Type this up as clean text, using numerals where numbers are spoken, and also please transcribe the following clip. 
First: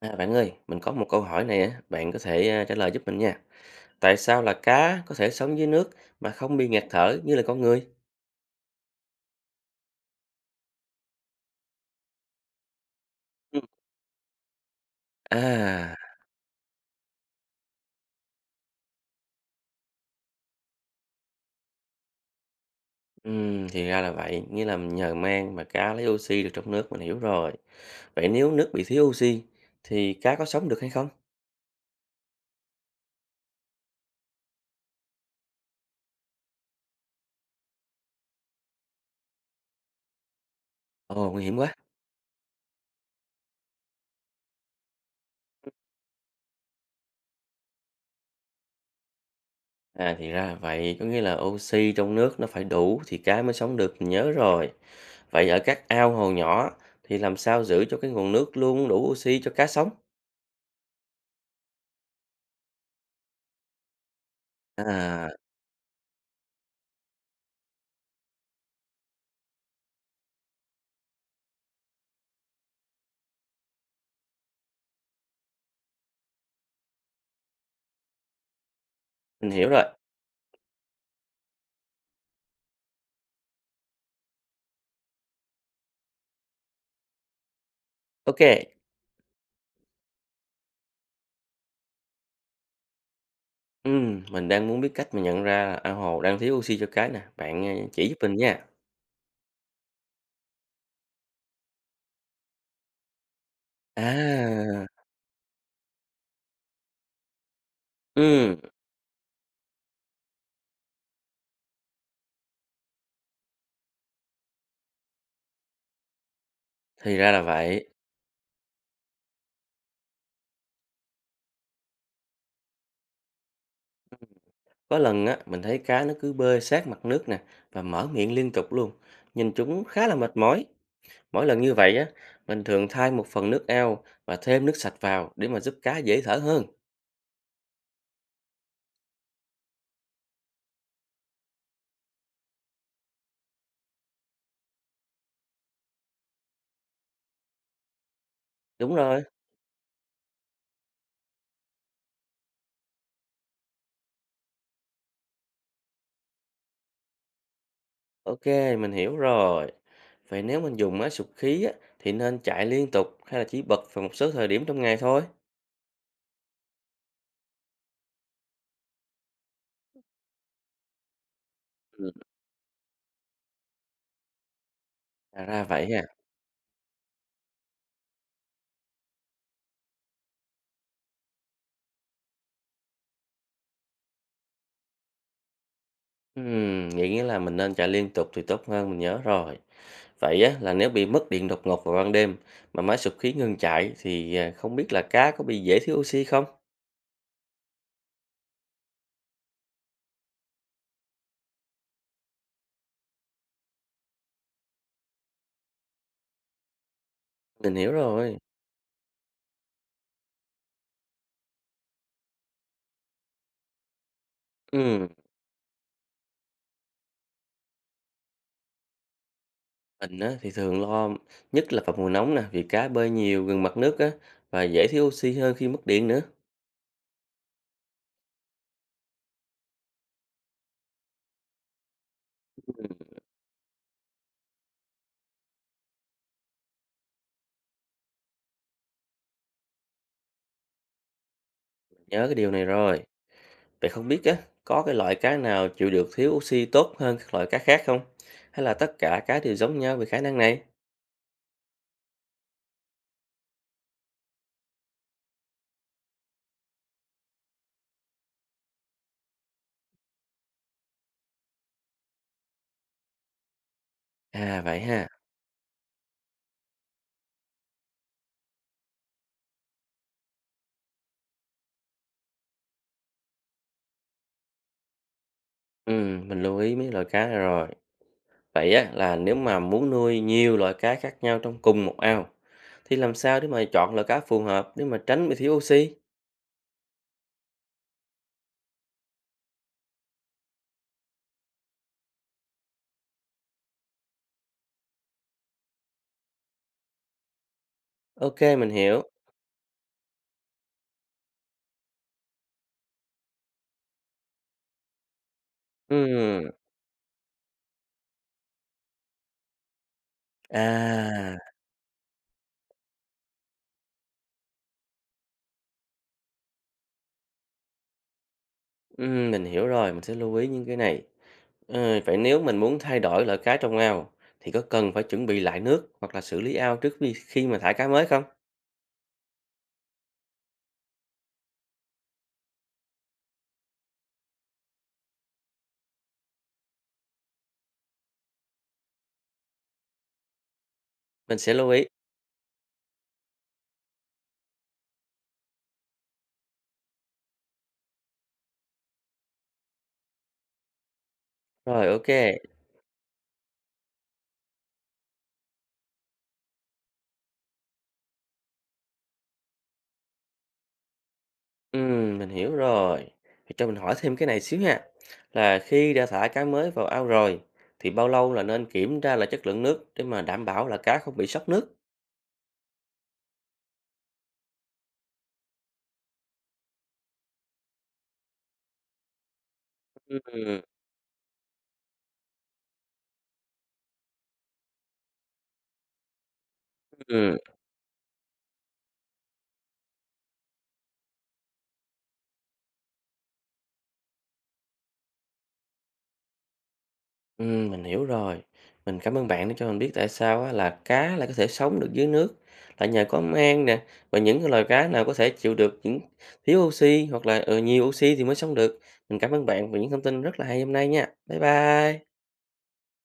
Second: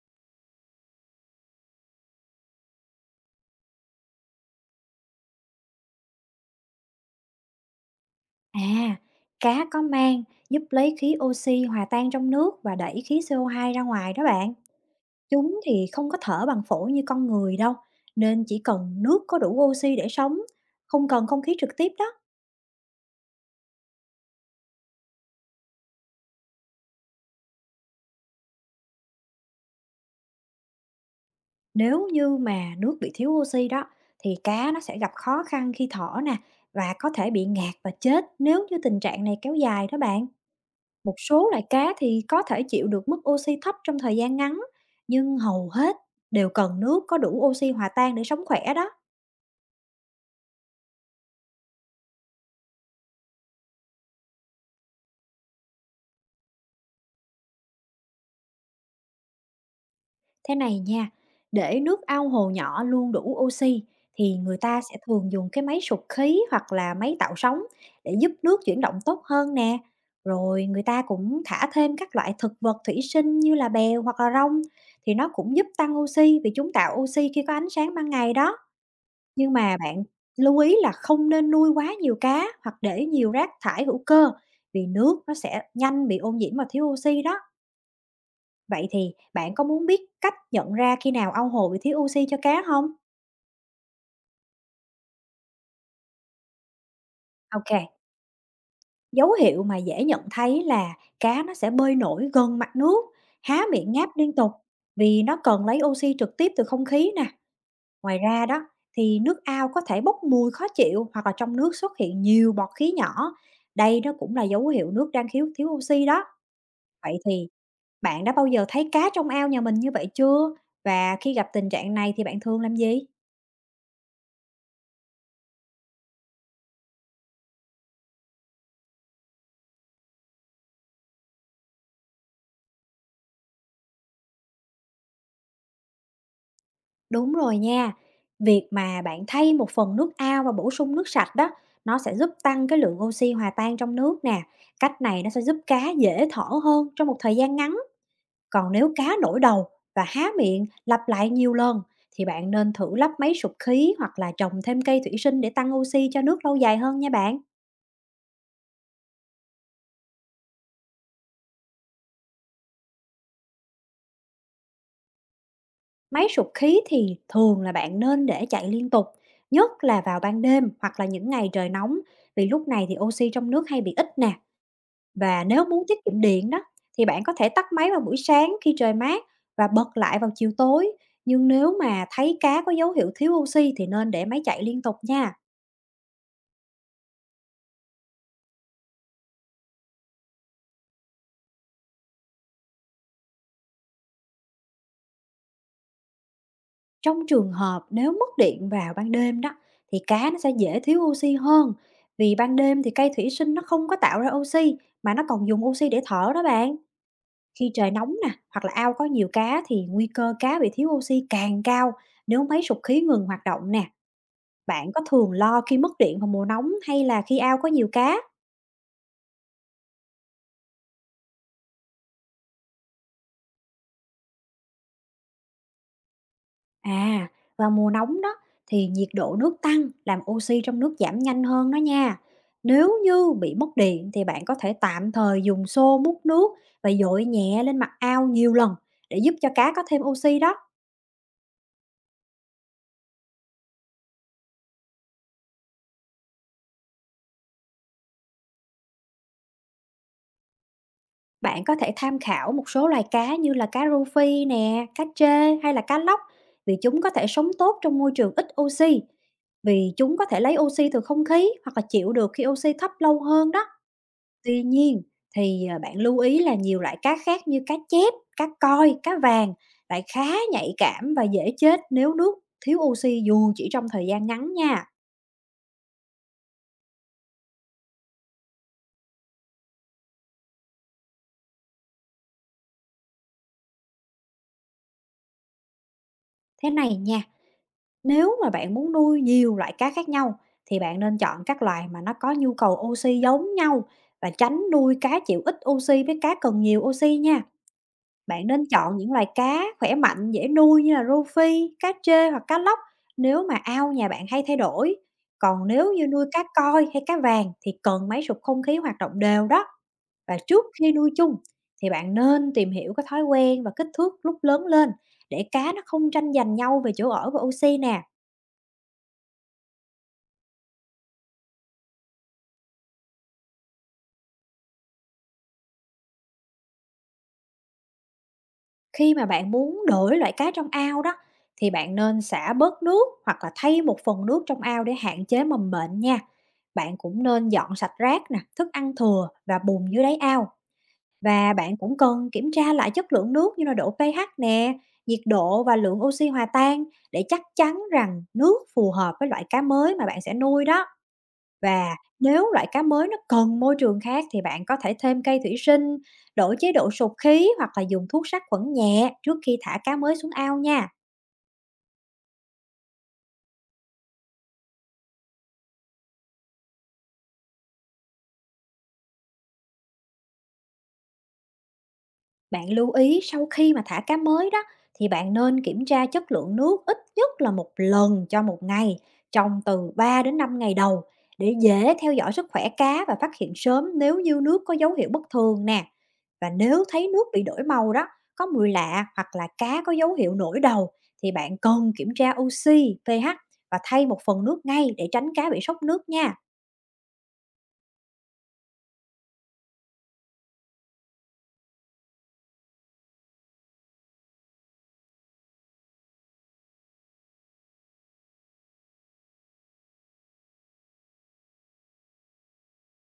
À, bạn ơi, mình có một câu hỏi này á, bạn có thể trả lời giúp mình nha. Tại sao là cá có thể sống dưới nước mà không bị ngạt thở như là con người? À, cá có mang giúp lấy khí oxy hòa tan trong nước và đẩy khí Ừ. CO2 ra ngoài đó bạn. Chúng thì À, không có thở bằng phổi như con người đâu, nên chỉ cần nước có đủ oxy để sống, không cần không khí trực tiếp đó. Thì ra là vậy, nghĩa là nhờ mang mà cá lấy oxy được trong nước, mình hiểu rồi. Vậy nếu nước bị thiếu oxy thì cá có sống được hay không? Nếu như mà nước bị thiếu oxy đó, thì cá nó sẽ gặp khó khăn khi thở nè và có thể bị ngạt và chết nếu như tình trạng này kéo dài đó bạn. Một Ồ, nguy số hiểm loại quá. cá thì có thể chịu được mức oxy thấp trong thời gian ngắn, nhưng hầu hết đều cần nước có đủ oxy hòa tan để sống khỏe đó. À, thì ra là vậy, có nghĩa là oxy trong nước nó phải đủ thì cá mới sống được, mình nhớ rồi. Vậy ở các ao hồ nhỏ thì làm sao giữ cho cái nguồn nước luôn đủ oxy cho cá sống? Thế này nha, để nước ao hồ nhỏ luôn đủ oxy thì người ta sẽ À, thường dùng cái máy sục khí hoặc là máy tạo sóng để giúp nước chuyển động tốt hơn nè. Rồi người ta cũng thả thêm các loại thực vật thủy sinh như là bèo hoặc là rong thì nó cũng giúp tăng oxy vì chúng tạo oxy khi có ánh sáng ban ngày đó. mình Nhưng hiểu mà rồi. bạn lưu ý là không nên nuôi quá nhiều cá hoặc để nhiều rác thải hữu cơ vì nước nó sẽ nhanh bị ô nhiễm và thiếu oxy đó. OK, Vậy thì bạn có muốn biết cách nhận ra khi nào ao hồ bị thiếu oxy cho cá không? Mình đang muốn biết cách mà nhận ra là ao hồ đang thiếu oxy cho cá nè, bạn, Ok, chỉ giúp mình nha. dấu hiệu mà dễ nhận thấy là cá nó sẽ bơi nổi gần mặt nước, há miệng ngáp liên tục À, vì nó cần lấy oxy trực tiếp từ không khí nè. Ngoài ra ừm, đó thì nước ao có thể bốc mùi khó chịu hoặc là trong nước xuất hiện nhiều bọt khí nhỏ. Đây nó cũng là dấu hiệu nước đang thiếu thiếu oxy đó. thì Vậy ra là thì vậy. bạn đã bao giờ thấy cá trong ao nhà mình như vậy chưa? Và khi gặp tình trạng này thì bạn thường làm gì? Có lần á, mình thấy cá nó cứ bơi sát mặt nước nè và mở miệng liên tục luôn, nhìn chúng khá là mệt mỏi. Mỗi lần như vậy á, mình thường thay một phần nước ao và thêm nước sạch vào để mà giúp cá dễ thở hơn. Đúng rồi nha. Việc mà bạn thay một phần nước ao và bổ sung nước sạch đó, nó sẽ giúp tăng cái lượng oxy hòa tan trong nước nè. Cách này nó sẽ giúp cá dễ thở hơn trong một thời gian ngắn. Còn nếu Đúng cá rồi, nổi đầu và há miệng lặp lại nhiều lần thì bạn nên thử lắp máy sụp khí hoặc là trồng thêm cây thủy sinh để tăng oxy cho nước lâu dài hơn nha bạn. OK, mình hiểu rồi. Vậy nếu mình dùng á, sục khí á, thì nên chạy liên tục hay là chỉ bật vào một số thời điểm trong ngày thôi? Máy sụp khí thì thường là bạn nên để chạy liên tục, nhất là vào ban đêm hoặc là những ngày trời nóng Ừm, vì lúc này thì oxy trong nước hay bị ít nè. Và ra nếu muốn vậy tiết ha. kiệm điện đó thì bạn có thể tắt máy vào buổi sáng khi trời mát và bật lại vào chiều tối. Nhưng nếu mà thấy cá có dấu hiệu thiếu oxy thì nên để máy chạy liên tục nha. Vậy nghĩa là mình nên chạy liên tục thì tốt hơn, mình nhớ rồi. Vậy á, là nếu bị mất điện đột ngột vào ban đêm mà máy sụp khí ngừng chạy thì không biết là cá có bị dễ thiếu oxy không? Trong trường hợp nếu mất điện vào ban đêm đó thì cá nó sẽ dễ thiếu oxy hơn. Vì ban đêm thì cây thủy sinh nó không có tạo ra oxy mà nó còn dùng oxy để thở đó bạn. Khi Mình trời hiểu nóng nè, rồi. hoặc là ao có nhiều cá thì nguy cơ cá bị thiếu oxy càng cao nếu máy sục khí ngừng hoạt động nè. Bạn có Ừm, thường lo khi mất điện vào mùa nóng hay là khi ao có nhiều cá? mình á, thì thường lo nhất là vào mùa nóng nè, vì cá bơi nhiều gần mặt nước á và dễ thiếu oxy hơn khi mất điện nữa. À, vào mùa nóng đó thì nhiệt độ nước tăng làm oxy trong nước giảm nhanh hơn đó nha. Nếu như bị mất điện thì bạn có thể tạm thời dùng xô múc nước và dội nhẹ lên mặt ao nhiều lần để giúp cho cá có thêm oxy đó. Nhớ cái điều này rồi. Vậy không biết á, có cái loại cá nào chịu được thiếu oxy tốt hơn các loại cá khác không? Hay là tất cả cá đều giống nhau về khả năng này? Bạn có thể tham khảo một số loài cá như là cá rô phi nè, cá trê hay là cá lóc vì chúng có thể sống tốt trong môi trường ít oxy. Vì chúng có thể lấy oxy từ không khí hoặc là chịu được khi oxy thấp lâu hơn đó. À Tuy vậy nhiên ha. thì, bạn lưu ý là nhiều loại cá khác như cá chép, cá koi, cá vàng lại khá nhạy cảm và dễ chết nếu nước thiếu oxy dù chỉ trong thời gian ngắn nha. Ừ, mình lưu ý mấy loại cá này rồi. Vậy á, là nếu mà muốn nuôi nhiều loại cá khác nhau trong cùng một ao, thì làm sao để mà chọn loại cá phù hợp để mà tránh bị thiếu oxy? Thế này nha, nếu mà bạn muốn nuôi nhiều loại cá khác nhau thì bạn nên chọn các loài mà nó có nhu cầu oxy giống nhau và tránh nuôi cá chịu ít oxy với cá cần nhiều oxy nha. Ok, Bạn nên mình chọn hiểu. những loài cá khỏe mạnh, dễ nuôi như là rô phi, cá trê hoặc cá lóc nếu mà ao nhà bạn hay thay đổi. Còn nếu như nuôi cá Ừm, koi hay cá vàng thì cần máy sụp không khí hoạt động đều đó. Và trước khi nuôi à, chung thì bạn nên tìm hiểu cái thói quen và kích thước lúc lớn lên để cá nó không tranh giành nhau về chỗ ở và oxy nè. Mình hiểu rồi, mình sẽ lưu ý những cái này. Ờ, vậy nếu mình muốn thay đổi loại cá trong ao, thì có cần phải chuẩn bị lại nước hoặc là xử lý ao trước khi khi mà thả cá mới không? Khi mà bạn muốn đổi loại cá trong ao đó thì bạn nên xả bớt nước hoặc là thay một phần nước trong ao để hạn chế mầm bệnh nha. Bạn cũng nên dọn sạch rác nè, thức ăn thừa và bùn dưới đáy ao. Mình Và sẽ lưu bạn ý. cũng cần kiểm tra lại chất lượng nước như là độ pH nè, nhiệt độ và lượng oxy hòa tan để chắc chắn rằng nước phù hợp với loại cá mới mà bạn sẽ nuôi đó. Rồi, Và ok. nếu loại cá mới nó cần môi trường khác thì bạn có thể thêm cây thủy sinh, đổi chế độ sụp khí hoặc là dùng thuốc sát khuẩn nhẹ trước khi thả cá mới xuống ao nha. Mình hiểu rồi. Thì cho mình hỏi thêm cái này xíu ha. Là khi đã thả cá mới vào ao rồi thì bao lâu là nên kiểm tra lại chất lượng nước để mà đảm bảo là cá không bị sốc nước? Bạn lưu ý sau khi mà thả cá mới đó thì bạn nên kiểm tra chất lượng nước ít nhất là một lần cho một ngày trong từ ba đến Ừm, năm ngày đầu để dễ theo dõi sức khỏe cá và phát hiện sớm nếu như nước có dấu hiệu bất thường nè. Và nếu thấy nước ừm, bị đổi màu đó, có mùi lạ hoặc là cá có dấu hiệu nổi đầu thì bạn cần kiểm tra oxy, pH và thay một phần nước ngay để tránh cá bị sốc nước nha. Mình hiểu rồi. Mình cảm ơn bạn đã cho mình biết tại sao á, là cá lại có thể sống được dưới nước là nhờ có mang nè và những cái loài cá nào có thể chịu được những thiếu oxy hoặc là nhiều oxy thì mới sống được. Mình cảm ơn bạn vì những thông tin rất là hay hôm nay nha. Bye bye.